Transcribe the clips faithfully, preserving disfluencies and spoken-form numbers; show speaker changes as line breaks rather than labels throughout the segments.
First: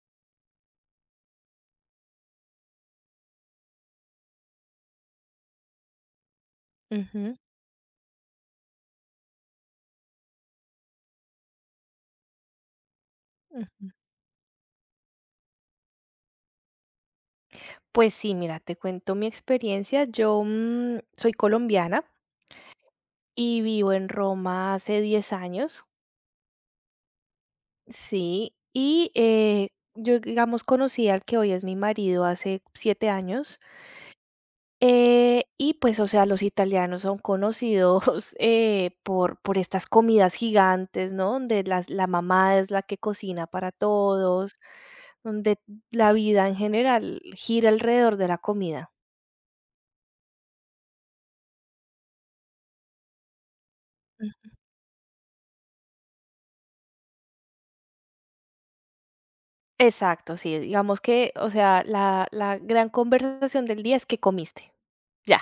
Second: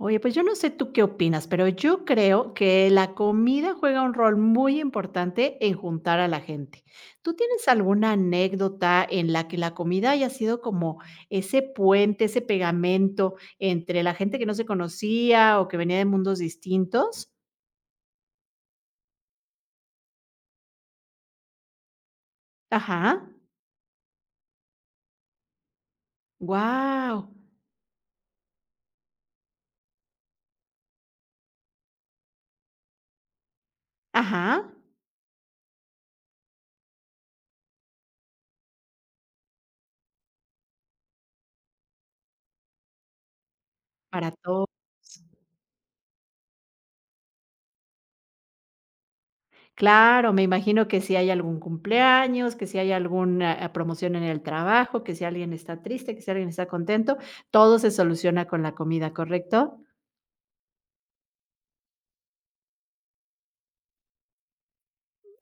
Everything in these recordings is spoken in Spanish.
Oye, pues yo no sé tú qué opinas, pero yo creo que la comida juega un rol muy importante en juntar a la gente.
Ujú,
¿Tú tienes alguna anécdota en la que la comida haya sido como ese puente, ese pegamento
ujú.
entre la gente que no se conocía o que venía de mundos distintos?
Pues sí, mira, te cuento mi experiencia. Yo, mm, soy colombiana
Ajá.
y vivo en Roma hace diez años,
Wow.
sí, y, eh, yo, digamos, conocí al que hoy es mi marido hace siete años,
Ajá.
eh, y pues, o sea, los italianos son conocidos, eh, por por estas comidas gigantes, ¿no? Donde las la mamá es la que cocina para
Para
todos,
todos.
donde la vida en general gira alrededor de la comida.
Claro, me imagino que si hay algún cumpleaños, que si hay alguna, ah, promoción en el trabajo, que si alguien está triste, que si alguien está contento, todo se soluciona con la comida, ¿correcto?
Exacto, sí, digamos que, o sea, la la gran conversación del día es que comiste, ya,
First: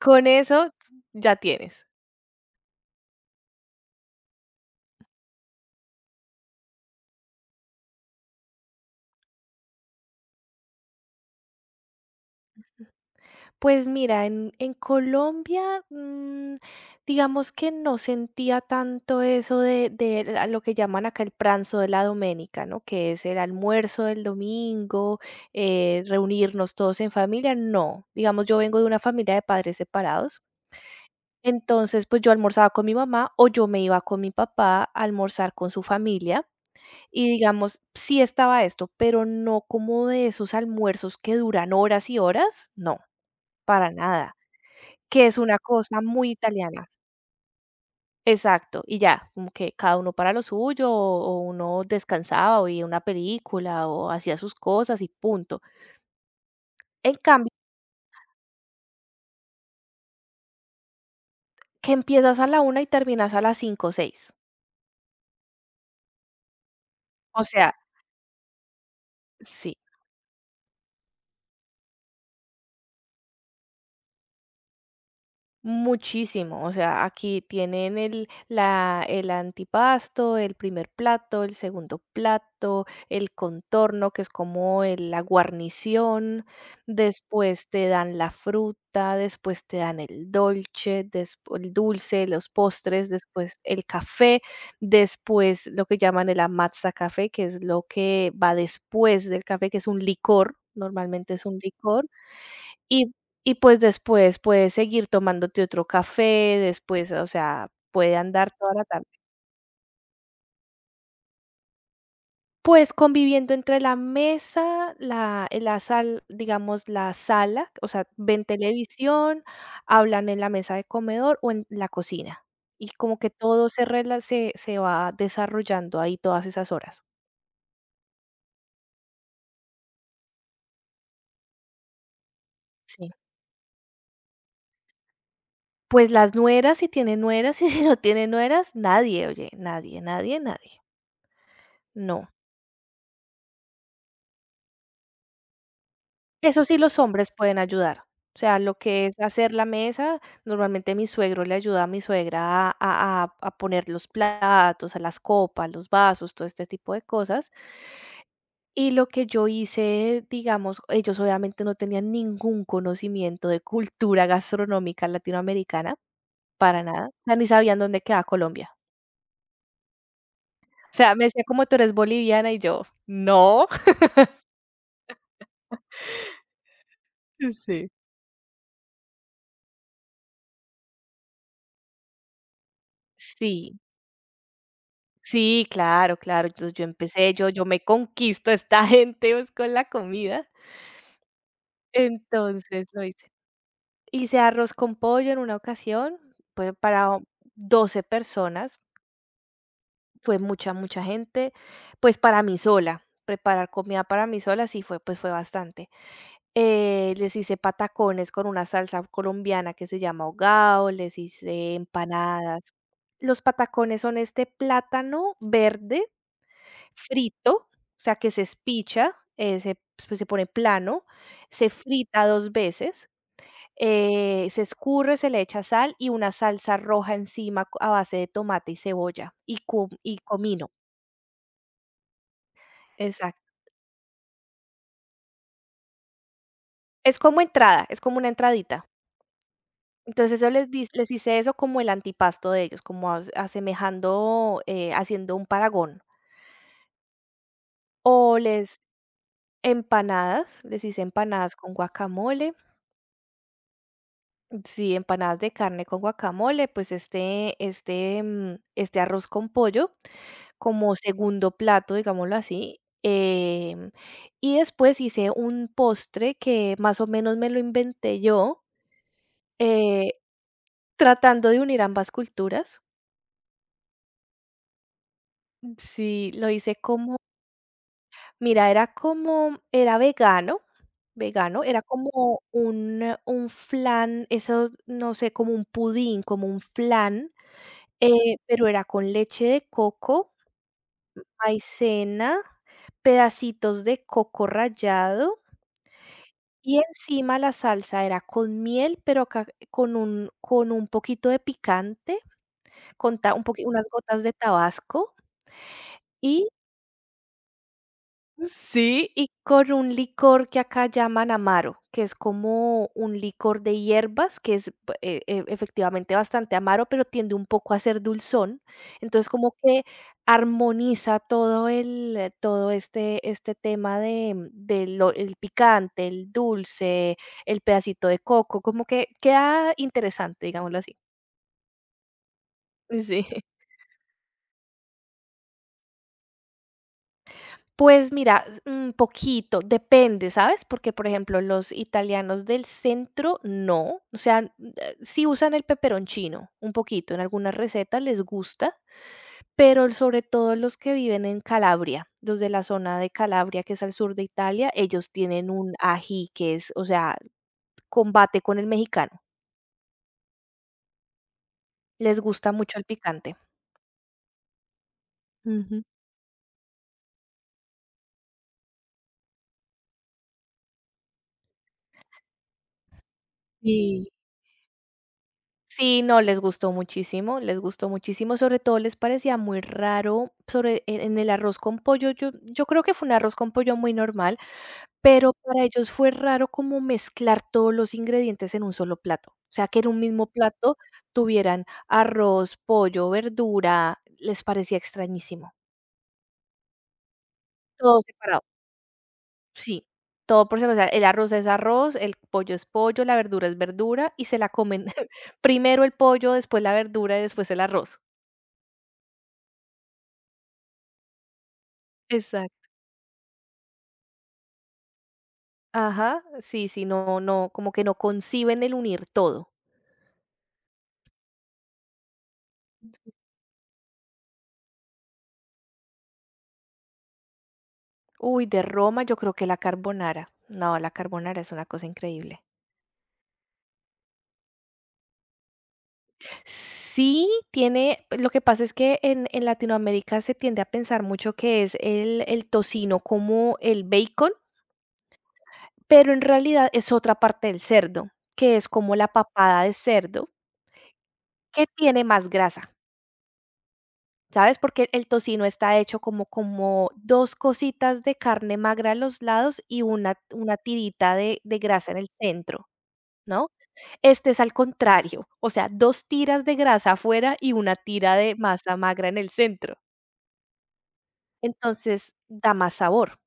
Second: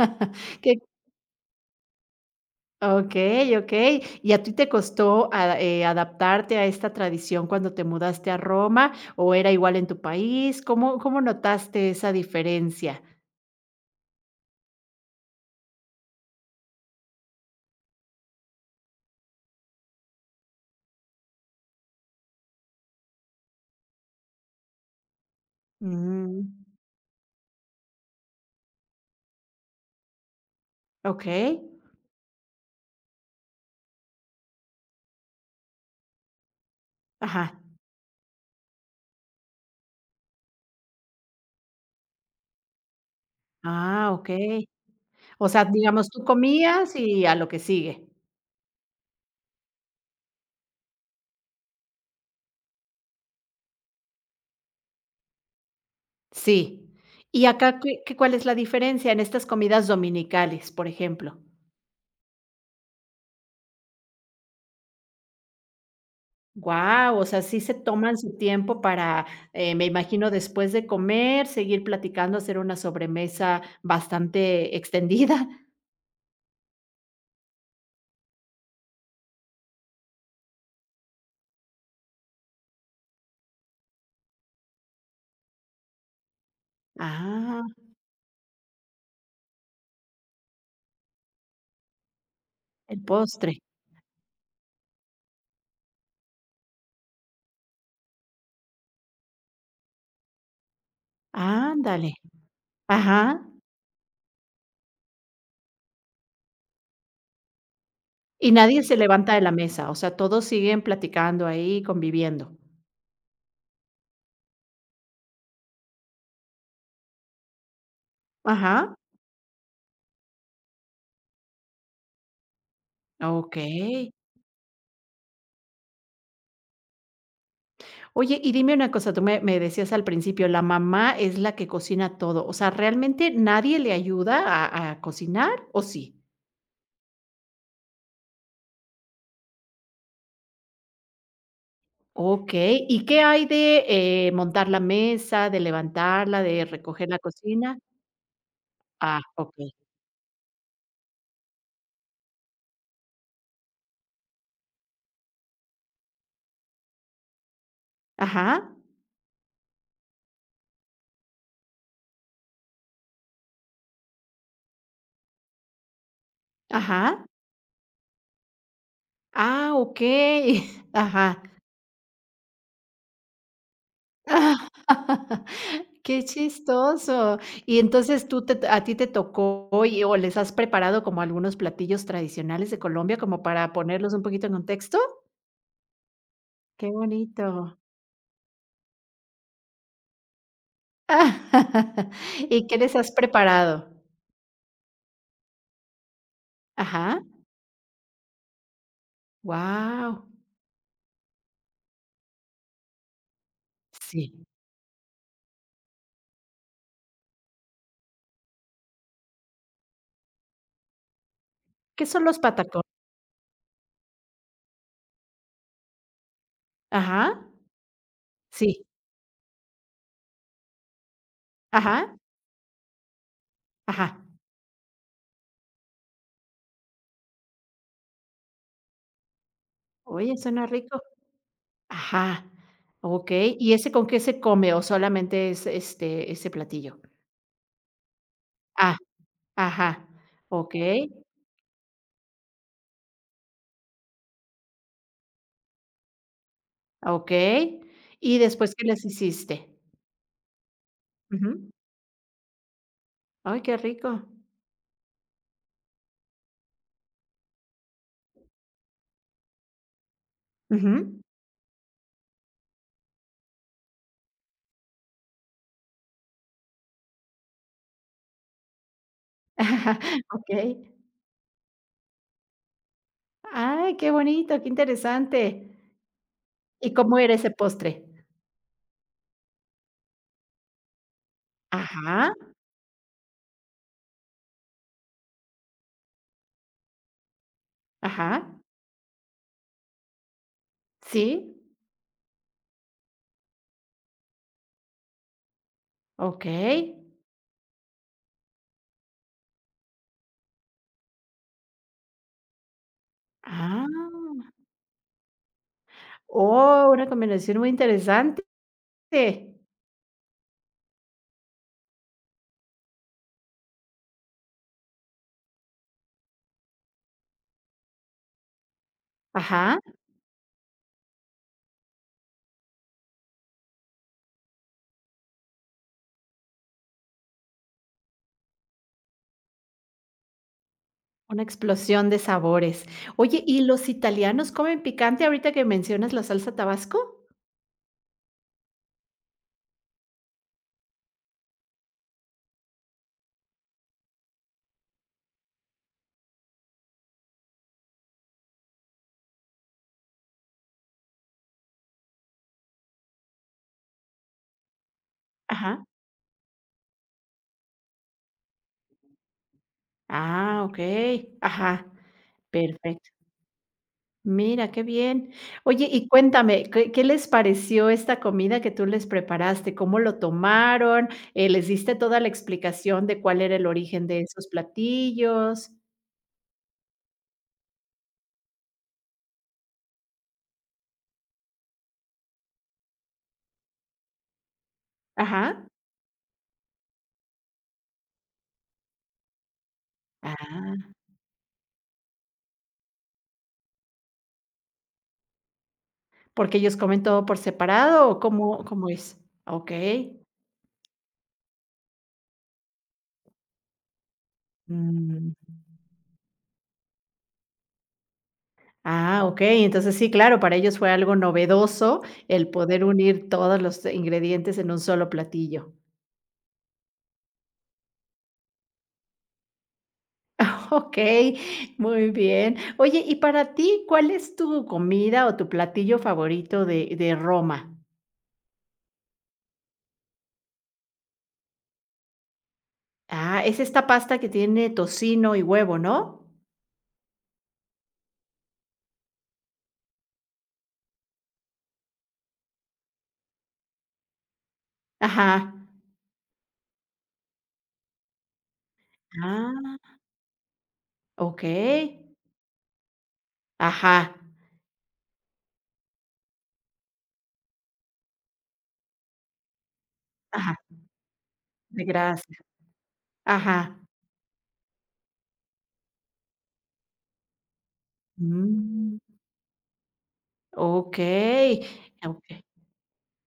con eso
Que
ya tienes.
okey, okey. ¿Y a ti te costó a eh, adaptarte a esta tradición cuando te mudaste a Roma, o era igual en tu país? ¿Cómo cómo notaste esa diferencia?
Pues mira, en en Colombia, mm, digamos que no sentía tanto eso de de la lo que llaman acá el pranzo de la doménica, ¿no? Que es el almuerzo del domingo, eh,
Mm,
reunirnos todos en familia, no. Digamos, yo vengo de una familia de padres separados,
okey.
entonces, pues, yo almorzaba con mi mamá o yo me iba con mi papá a almorzar con su familia. Y
Ajá.
digamos, sí estaba esto, pero no como de esos almuerzos que duran horas y horas, no, para
Ah,
nada,
okey.
que es
O
una
sea,
cosa
digamos, tú
muy italiana.
comías y a lo que sigue.
Exacto, y ya, como que cada uno para lo suyo, o o uno descansaba, o veía una película, o hacía sus cosas y punto.
Sí.
En
¿Y
cambio,
acá qué qué cuál es la diferencia en estas comidas dominicales, por ejemplo?
que empiezas a la una y terminas a las cinco o seis.
Guau, o sea,
O
sí
sea,
se toman su tiempo para,
sí.
eh, me imagino, después de comer, seguir platicando, hacer una sobremesa bastante extendida.
Muchísimo, o sea, aquí tienen el, la, el antipasto, el primer plato, el segundo plato, el contorno, que es como el- la guarnición,
Ah,
después te dan la fruta, después te dan el dolce, despu- el dulce, los
el
postres, después
postre.
el café, después lo que llaman el amatza café, que es lo que va después del café, que es un licor, normalmente es un licor
Ándale.
y
Ajá.
y, pues, después puedes seguir tomándote otro café, después, o sea, puede andar
Y
toda
nadie
la
se
tarde.
levanta de la mesa, o sea, todos siguen platicando ahí, conviviendo.
Pues, conviviendo entre la mesa, la eh, la sal digamos, la sala, o sea, ven
Ajá.
televisión, hablan en la mesa de comedor o en la cocina, y como que todo se
Okey.
rela se se va desarrollando ahí todas esas horas.
Oye, y dime una cosa, tú me me decías al principio, la mamá es la que cocina todo, o sea,
Sí.
¿realmente nadie le ayuda a a cocinar o
Pues,
sí?
las nueras, si tienen nueras, y si no tienen nueras, nadie, oye, nadie, nadie, nadie. No.
Okey, ¿y qué hay de, eh, montar la mesa, de levantarla,
Eso
de
sí, los
recoger la
hombres pueden
cocina?
ayudar. O sea, lo que es
Ah,
hacer la
okey.
mesa, normalmente mi suegro le ayuda a mi suegra a, a- a- a poner los platos, a las copas, los vasos, todo este tipo de cosas.
Ajá,
Y lo que yo hice, digamos, ellos obviamente no tenían ningún conocimiento de cultura gastronómica latinoamericana, para nada. O
ajá.
sea, ni sabían dónde queda Colombia.
Ah, okey.
O sea, me
Ajá.
decía como tú eres boliviana y yo, no.
Ah, qué chistoso. Y
Sí.
entonces tú te a ti te tocó y o les has preparado como algunos platillos tradicionales de Colombia, como para
Sí,
ponerlos un poquito en contexto.
sí, claro, claro. Entonces, yo
Qué
empecé, yo yo
bonito.
me conquisto a esta gente, pues, con la comida.
¿Y qué
Entonces,
les
lo
has
hice.
preparado?
Hice arroz con pollo en una ocasión, fue para
Ajá.
o- doce personas,
Wow.
fue mucha, mucha gente, pues, para mí sola. Preparar comida para mí
Sí.
sola sí fue, pues, fue bastante. Eh, les hice patacones con una salsa colombiana que se llama hogao, les hice
¿Qué son los
empanadas.
patacones?
Los patacones son este plátano verde
Ajá.
frito, o sea, que se
Sí.
espicha, eh, se pues, se pone plano, se
Ajá.
frita dos veces,
Ajá.
eh, se escurre, se le echa sal y una salsa roja encima co a base de tomate y cebolla y cum y
Oye, suena
comino.
rico. Ajá.
Exacto.
Okey, ¿y ese con qué se come o solamente es, este, ese platillo?
Es como entrada, es como una entradita.
Ah. Ajá,
Entonces, yo les di
okey,
les hice eso como el antipasto de ellos, como as asemejando, eh, haciendo un paragón.
okey.
O
¿Y después
les
qué les hiciste?
empanadas, les hice empanadas
Ujú.
con guacamole,
Ay, qué rico.
sí, empanadas de carne con guacamole, pues este, este, mm, este arroz con pollo como
Ujú.
segundo plato, digámoslo así. em, y después hice un postre que más o menos me lo inventé yo, eh,
Okey.
tratando de unir ambas culturas.
Ay, qué bonito, qué interesante.
Sí, lo hice
¿Y
como,
cómo era ese postre?
mira, era como, era vegano, vegano, era
Ajá,
como un, un flan, eso, no sé, como un pudín, como un flan. Eh,
ajá.
pero era con leche de coco,
Sí,
maicena, pedacitos de coco rallado y
okey.
encima la salsa era con miel, pero acá con un con un poquito de picante, con ta un poqui
Ah.
unas gotas de tabasco y
Oh, una combinación muy interesante.
sí, y con un licor que acá llaman amaro, que es como un licor de hierbas, que es b- e- e- efectivamente bastante amaro, pero tiende un poco a ser dulzón. Entonces, como
Ajá,
que armoniza todo el, eh, todo este, este tema de, de lo- el picante, el dulce, el pedacito de coco, como que queda interesante, digámoslo así.
una explosión de sabores.
Sí.
Oye, ¿y los italianos comen picante ahorita que mencionas la salsa Tabasco?
Pues mira, un poquito, depende, ¿sabes? Porque, por ejemplo, los italianos del centro no, o sea, n- eh, sí usan el peperoncino, un poquito, en algunas recetas les gusta, pero sobre todo los que viven en Calabria, los de la zona de Calabria, que es al sur de Italia, ellos tienen un
Ajá.
ají que es, o sea, combate con el mexicano,
Ah, okey. Ajá,
les gusta mucho el
perfecto.
picante.
Mira, qué bien.
Ujú.
Oye, y cuéntame, ¿qué qué les pareció esta comida que tú les preparaste? ¿Cómo lo tomaron? Eh, ¿les diste toda la explicación de cuál era el origen
Sí.
de esos platillos?
Sí, no, les gustó muchísimo, les gustó muchísimo, sobre todo les parecía muy raro, sobre en en el arroz con pollo, yo yo creo que fue un arroz con pollo muy normal, pero para
Ajá.
ellos fue raro como mezclar todos los ingredientes en un solo plato, o sea, que en un mismo plato
Ah,
tuvieran arroz, pollo, verdura, les parecía extrañísimo,
¿porque ellos comen todo por
todo
separado o
separado,
cómo cómo es?
sí,
Okey.
todo por separado, o sea, el arroz es arroz, el pollo es pollo, la verdura es verdura y se la comen
Mm.
primero el pollo, después la verdura y después el arroz.
Ah, okey. Entonces sí, claro, para ellos fue algo novedoso el
Exacto.
poder unir todos los ingredientes en un solo platillo.
Ajá, sí, sí, no, no, como que no conciben el unir todo.
Okey, muy bien. Oye, y para ti, ¿cuál es tu comida o tu platillo favorito de de Roma?
Uy, de Roma yo creo que la carbonara. No, la carbonara es una cosa increíble.
Ah, es esta pasta que tiene tocino y huevo, ¿no?
Sí, tiene, lo que pasa es que en, en Latinoamérica se tiende a pensar mucho que es el, el tocino como el bacon,
Ajá.
pero en realidad es otra parte del cerdo, que es como la papada de
Ah,
cerdo, que
okey.
tiene más grasa.
Ajá,
¿Sabes? Porque el tocino está hecho como como dos cositas de carne magra a los lados y una una
ajá,
tirita de de
de
grasa en el
grasa.
centro, ¿no?
Ajá.
Este es al contrario, o sea, dos tiras de grasa afuera y una tira de masa
Mm,
magra en el centro.
okey,
Entonces,
okey.
da más sabor.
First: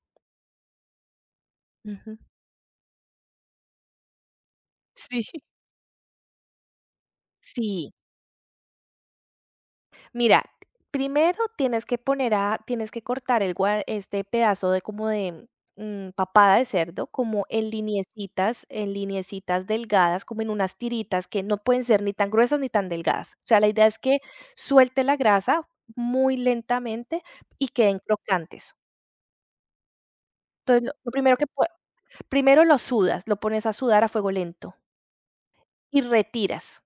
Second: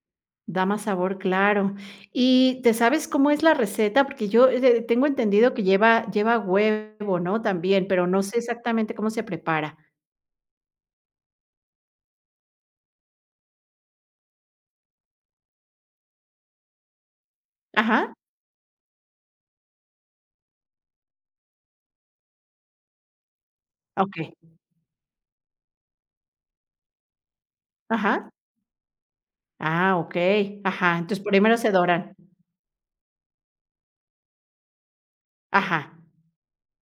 Da más sabor, claro.
Ujú.
¿Y te sabes cómo es la receta? Porque yo, eh, tengo
Sí,
entendido que lleva lleva huevo, ¿no? También,
sí.
pero no sé exactamente cómo se prepara.
Mira, primero tienes que poner a tienes que cortar el gua este pedazo de como de, mm, papada de cerdo, como en
Ajá.
liniecitas en liniecitas delgadas, como en unas tiritas que no pueden ser ni tan gruesas ni tan delgadas. O sea, la idea es que
Okey,
suelte la grasa muy lentamente y queden
ajá.
crocantes.
Ah, okey,
Entonces, lo
ajá,
lo
entonces
primero que
primero
pue
se doran.
primero lo sudas, lo pones a sudar a fuego lento
Ajá,
y retiras.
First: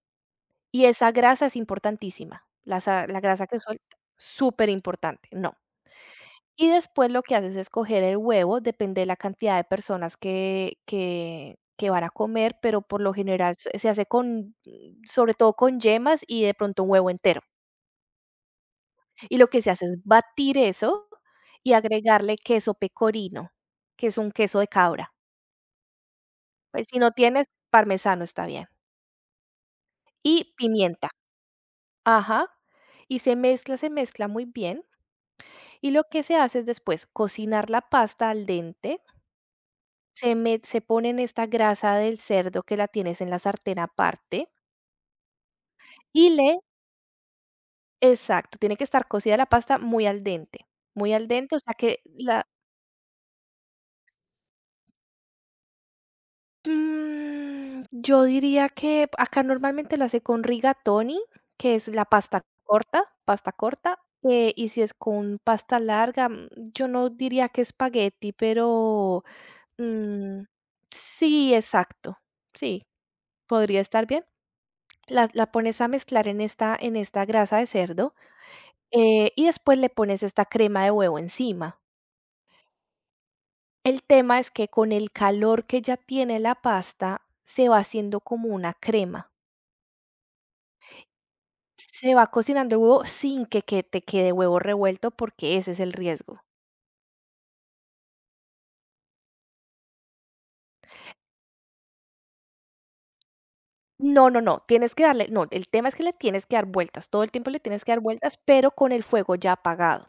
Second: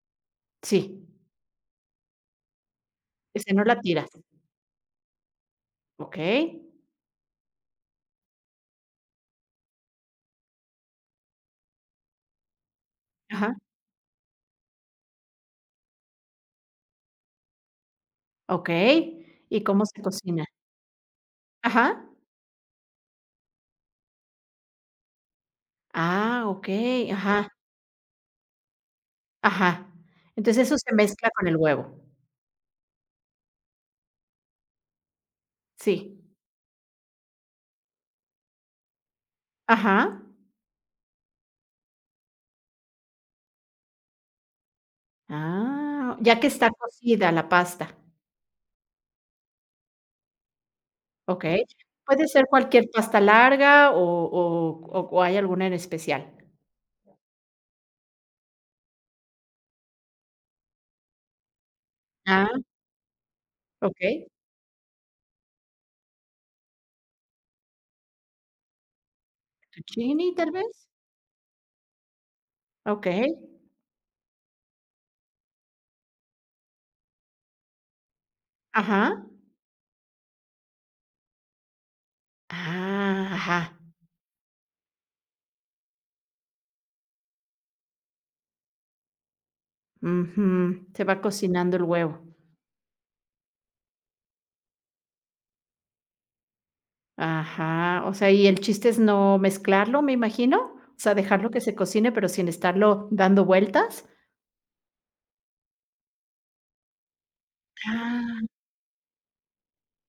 Y
sí,
esa grasa es importantísima, la sa la grasa
ese
que
no la
suelta,
tiras.
súper importante. No.
Okey,
Y después lo que haces es coger el huevo, depende de la cantidad de personas que, que, que van a comer, pero por lo general
ajá,
se se hace con, mm, sobre todo con yemas y de pronto un huevo entero.
okey,
Y lo que
¿y
se hace
cómo se
es
cocina?
batir eso y
Ajá.
agregarle queso pecorino, que es un queso de cabra.
Ah,
Pues si no
okey,
tienes
ajá,
parmesano está bien.
ajá.
Y
Entonces eso se
pimienta.
mezcla con el huevo.
Ajá. Y se mezcla, se mezcla muy bien. Y
Sí,
lo que se hace es después cocinar la pasta al dente,
ajá.
se me se ponen esta grasa del cerdo que la tienes en la sartén aparte
Ah,
y
ya que
le
está cocida la pasta,
exacto, tiene que estar cocida la pasta muy al dente, muy al dente, o
okey.
sea que
¿Puede ser
la,
cualquier pasta larga o o o o hay alguna en especial?
mm, yo diría que acá normalmente la hace con rigatoni, que es la pasta
Ah,
corta, pasta corta,
okey,
eh, y si es con pasta larga, mm, yo no diría que espagueti, pero,
fettuccini,
mm,
tal vez.
sí, exacto, sí,
Okey,
¿podría estar bien? La la pones a mezclar en esta en esta grasa de cerdo,
ajá.
eh, y después le pones esta crema de huevo encima.
Ah, ajá.
El tema es que con el calor que ya tiene la pasta, se va haciendo como una crema.
Ujú. Se va cocinando el
Se
huevo.
va cocinando el huevo sin que que te quede huevo revuelto, porque ese es el riesgo.
Ajá. O sea, y el chiste es no mezclarlo, me imagino. O sea, dejarlo que se cocine, pero sin estarlo dando vueltas.
No, no, no, tienes que darle no, el tema es que le tienes que dar vueltas, todo el tiempo le tienes que dar vueltas,
Ah.
pero con el fuego ya apagado.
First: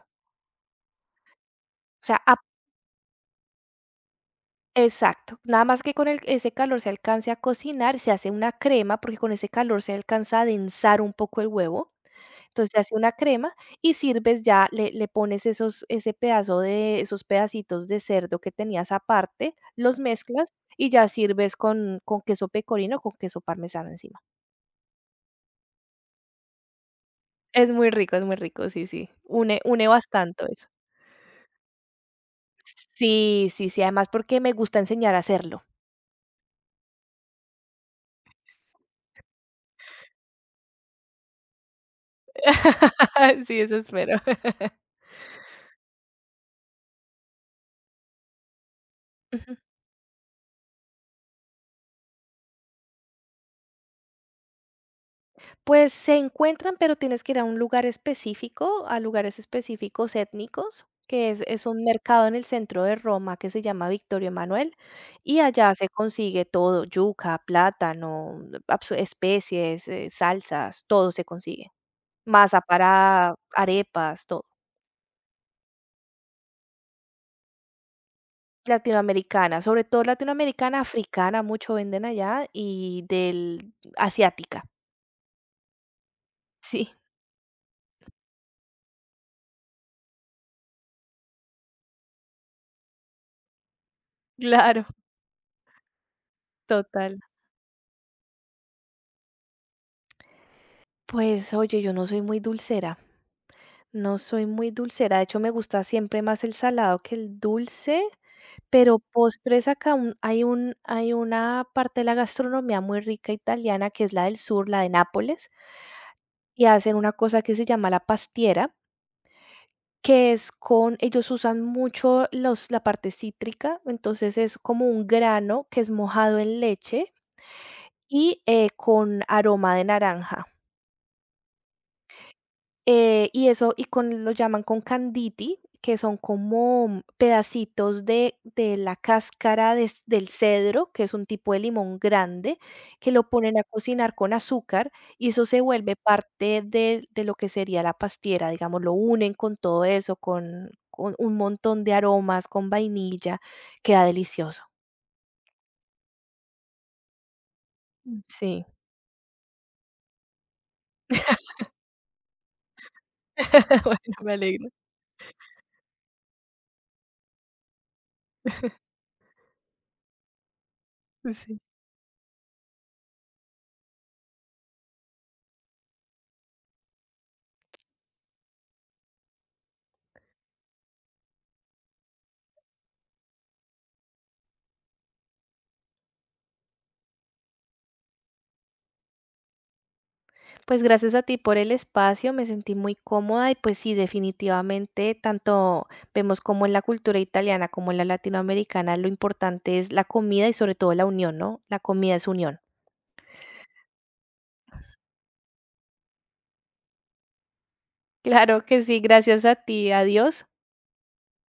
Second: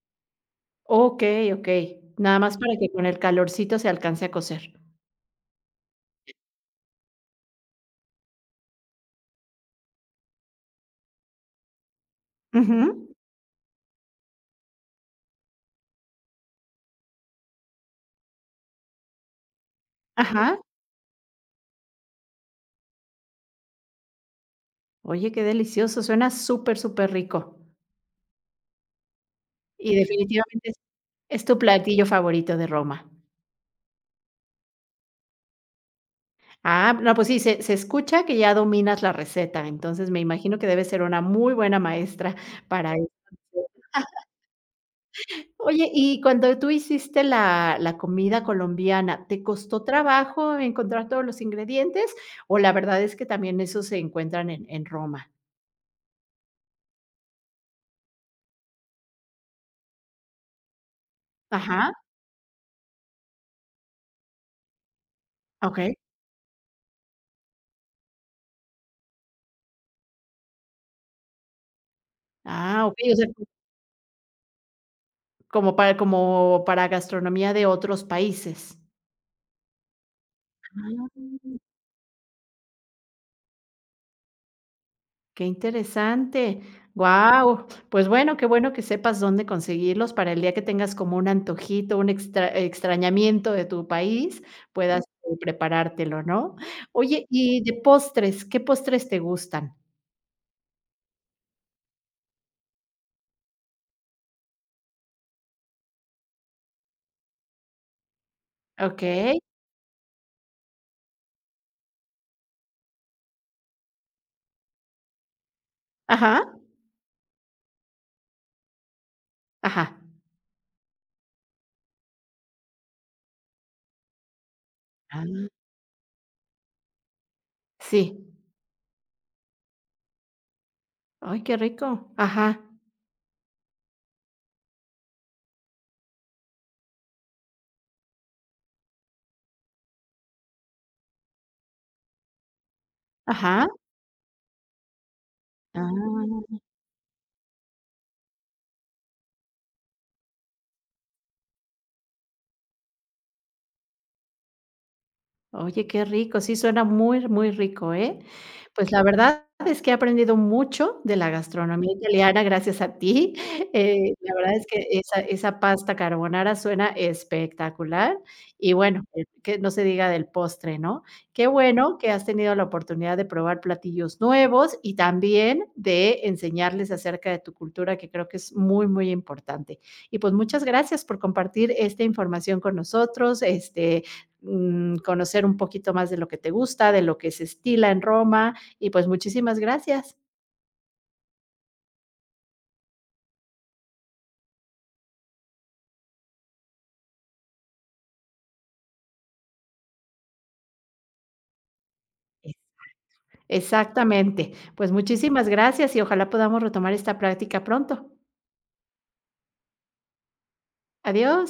Okey, okey.
O sea,
Nada más para que con el calorcito se alcance a cocer.
exacto, nada más que con el ese calor se alcance a cocinar, se hace una crema, porque con ese calor se alcanza a densar un poco el huevo, entonces se hace
Ujú.
una crema y sirves ya, le le pones esos ese pedazo de esos pedacitos de cerdo que tenías aparte, los mezclas
Ajá.
y ya sirves con con queso pecorino, con queso parmesano encima.
Oye, qué delicioso. Suena súper, súper rico.
Es muy rico, es muy rico, sí, sí, une une
Y
bastante eso.
definitivamente es es tu platillo favorito de Roma.
Sí, sí, sí, además porque me gusta enseñar a hacerlo.
Ah, no, pues sí, se se escucha que ya dominas la receta, entonces me imagino que debes ser una muy buena maestra para eso.
Sí, eso espero.
Oye, y cuando tú hiciste la la comida colombiana, ¿te costó trabajo encontrar todos los ingredientes? O la verdad es que también esos se encuentran en en Roma.
Pues se encuentran, pero tienes que ir a un lugar específico, a lugares específicos étnicos, que es, es un
Ajá,
mercado en el centro de Roma que se llama Victorio Emanuel, y allá se
okey.
consigue todo, yuca, plátano, mm, abs- especies, eh, salsas, todo se consigue. Masa
Ah, okey, o sea,
para arepas, todo.
como para como para gastronomía de otros países.
Latinoamericana, sobre todo latinoamericana,
Ah.
africana, mucho venden allá, y del asiática.
Qué interesante.
Sí,
Guau. Pues bueno, qué bueno que sepas dónde conseguirlos para el día que tengas como un antojito, un extra extrañamiento de tu país,
claro,
puedas eh, preparártelo, ¿no?
total.
Oye, y de postres, ¿qué postres te gustan?
Pues oye, yo no soy muy dulcera. No soy muy dulcera, de hecho, me gusta siempre más el salado que el dulce, pero
Okey.
postres acá un hay un hay una parte de la gastronomía muy rica italiana, que es la del sur, la de Nápoles,
Ajá,
y hacen una cosa que se llama la pastiera,
ajá.
que es con ellos usan mucho los la parte cítrica, entonces es como un
Ah,
grano que es mojado en leche
sí.
y, eh, con aroma de naranja.
Ay, qué rico. Ajá,
Eh, y eso, y con lo llaman con canditi, que son como mm, pedacitos de, de la cáscara de del cedro, que es un tipo de limón grande, que lo ponen a
ajá.
cocinar con azúcar y eso se vuelve
Ah.
parte de, de lo que sería la pastiera, digamos, lo unen con todo eso, con, con un montón de aromas, con vainilla, queda delicioso.
Oye, qué rico, sí suena muy, muy rico, ¿eh?
Mm. Sí.
Pues la verdad es que he aprendido mucho de la gastronomía italiana gracias a ti. Eh,
Bueno, me
la verdad es
alegro.
que esa esa pasta carbonara suena espectacular y bueno, eh, que no se diga del postre, ¿no? Qué
Sí.
bueno que has tenido la oportunidad de probar platillos nuevos y también de enseñarles acerca de tu cultura, que creo que es muy, muy importante. Y pues muchas gracias por compartir esta información con nosotros, este mm, conocer un poquito más de lo que te gusta, de lo que se estila en Roma y pues muchísimas gracias.
Pues gracias a ti por el espacio, me sentí muy cómoda y pues sí, definitivamente tanto vemos como en la cultura italiana como en la latinoamericana lo importante es la comida y sobre todo la unión, ¿no? La comida es
Es.
unión.
Exactamente. Pues muchísimas gracias y ojalá podamos retomar esta práctica pronto.
Claro que sí, gracias a ti, adiós.
Adiós.